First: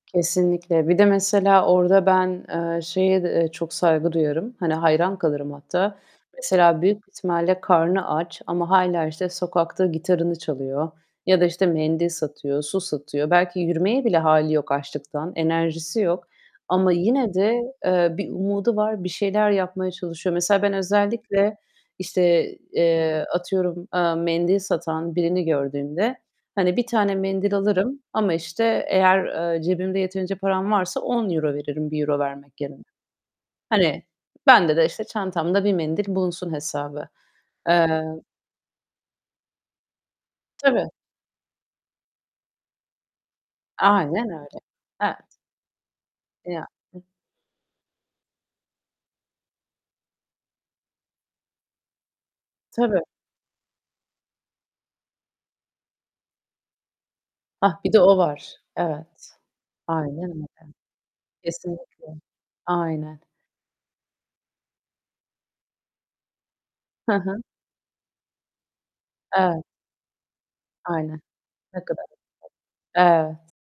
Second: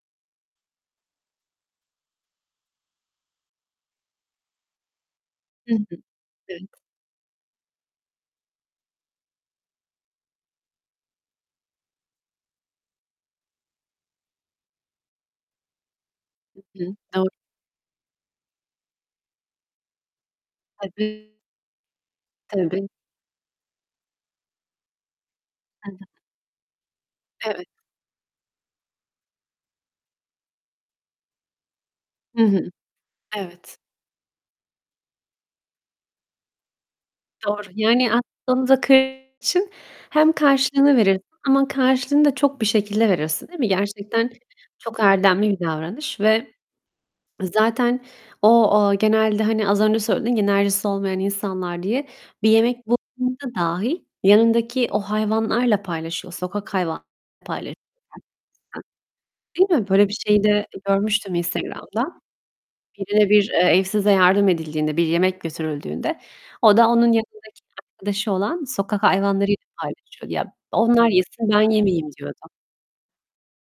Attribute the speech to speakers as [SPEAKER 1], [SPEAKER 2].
[SPEAKER 1] Kesinlikle. Bir de mesela orada ben, eee, şeye de, eee, çok saygı duyarım, hani, hayran kalırım
[SPEAKER 2] Hı hı.
[SPEAKER 1] hatta.
[SPEAKER 2] Evet.
[SPEAKER 1] Mesela büyük bir ihtimalle karnı aç ama hâlâ, işte, sokakta gitarını çalıyor ya da, işte, mendil satıyor, su satıyor. Belki yürümeye bile hâli yok açlıktan, enerjisi yok
[SPEAKER 2] Hı
[SPEAKER 1] ama
[SPEAKER 2] hı. Doğ
[SPEAKER 1] yine de, eee, bir umudu var. Bir şeyler yapmaya çalışıyor. Mesela ben
[SPEAKER 2] Tabii.
[SPEAKER 1] özellikle, işte,
[SPEAKER 2] Tabii.
[SPEAKER 1] eee, atıyorum, eee, mendil satan birini
[SPEAKER 2] Hı hı.
[SPEAKER 1] gördüğümde, hani, 1 tane mendil
[SPEAKER 2] Evet.
[SPEAKER 1] alırım ama, işte, eğer, eee, cebimde yeterince param varsa €10 veririm €1
[SPEAKER 2] Hı
[SPEAKER 1] vermek
[SPEAKER 2] hı,
[SPEAKER 1] yerine.
[SPEAKER 2] evet.
[SPEAKER 1] Hani, bende de, işte, çantamda bir mendil bulunsun hesabı.
[SPEAKER 2] Doğru.
[SPEAKER 1] Eee
[SPEAKER 2] Yani aslında kır için hem
[SPEAKER 1] Tabii.
[SPEAKER 2] karşılığını verirsin ama karşılığını da çok bir şekilde verirsin, değil mi? Gerçekten
[SPEAKER 1] Aynen öyle.
[SPEAKER 2] çok
[SPEAKER 1] Evet.
[SPEAKER 2] erdemli bir davranış ve,
[SPEAKER 1] Ya
[SPEAKER 2] eee, zaten o aaa, genelde, hani, az önce söyledin ya enerjisi olmayan insanlar diye, bir yemek
[SPEAKER 1] Tabii.
[SPEAKER 2] bulduğunda dahi yanındaki o hayvanlarla paylaşıyor. Sokak hayvanlarıyla paylaşıyor
[SPEAKER 1] Hah, bir de o var.
[SPEAKER 2] [unintelligible]
[SPEAKER 1] Evet.
[SPEAKER 2] Değil mi? Böyle bir
[SPEAKER 1] Aynen
[SPEAKER 2] şeyi
[SPEAKER 1] öyle.
[SPEAKER 2] de görmüştüm
[SPEAKER 1] Kesinlikle.
[SPEAKER 2] Instagram'da.
[SPEAKER 1] Aynen.
[SPEAKER 2] Birine bir, eee, evsize yardım edildiğinde, bir yemek götürüldüğünde o da onun
[SPEAKER 1] Hı hı.
[SPEAKER 2] yanındaki arkadaşı olan sokak hayvanlarıyla
[SPEAKER 1] Evet.
[SPEAKER 2] paylaşıyordu. "Ya, onlar
[SPEAKER 1] Aynen.
[SPEAKER 2] yesin, ben
[SPEAKER 1] Ne kadar
[SPEAKER 2] yemeyeyim."
[SPEAKER 1] [unintelligible]
[SPEAKER 2] diyordu.
[SPEAKER 1] Evet.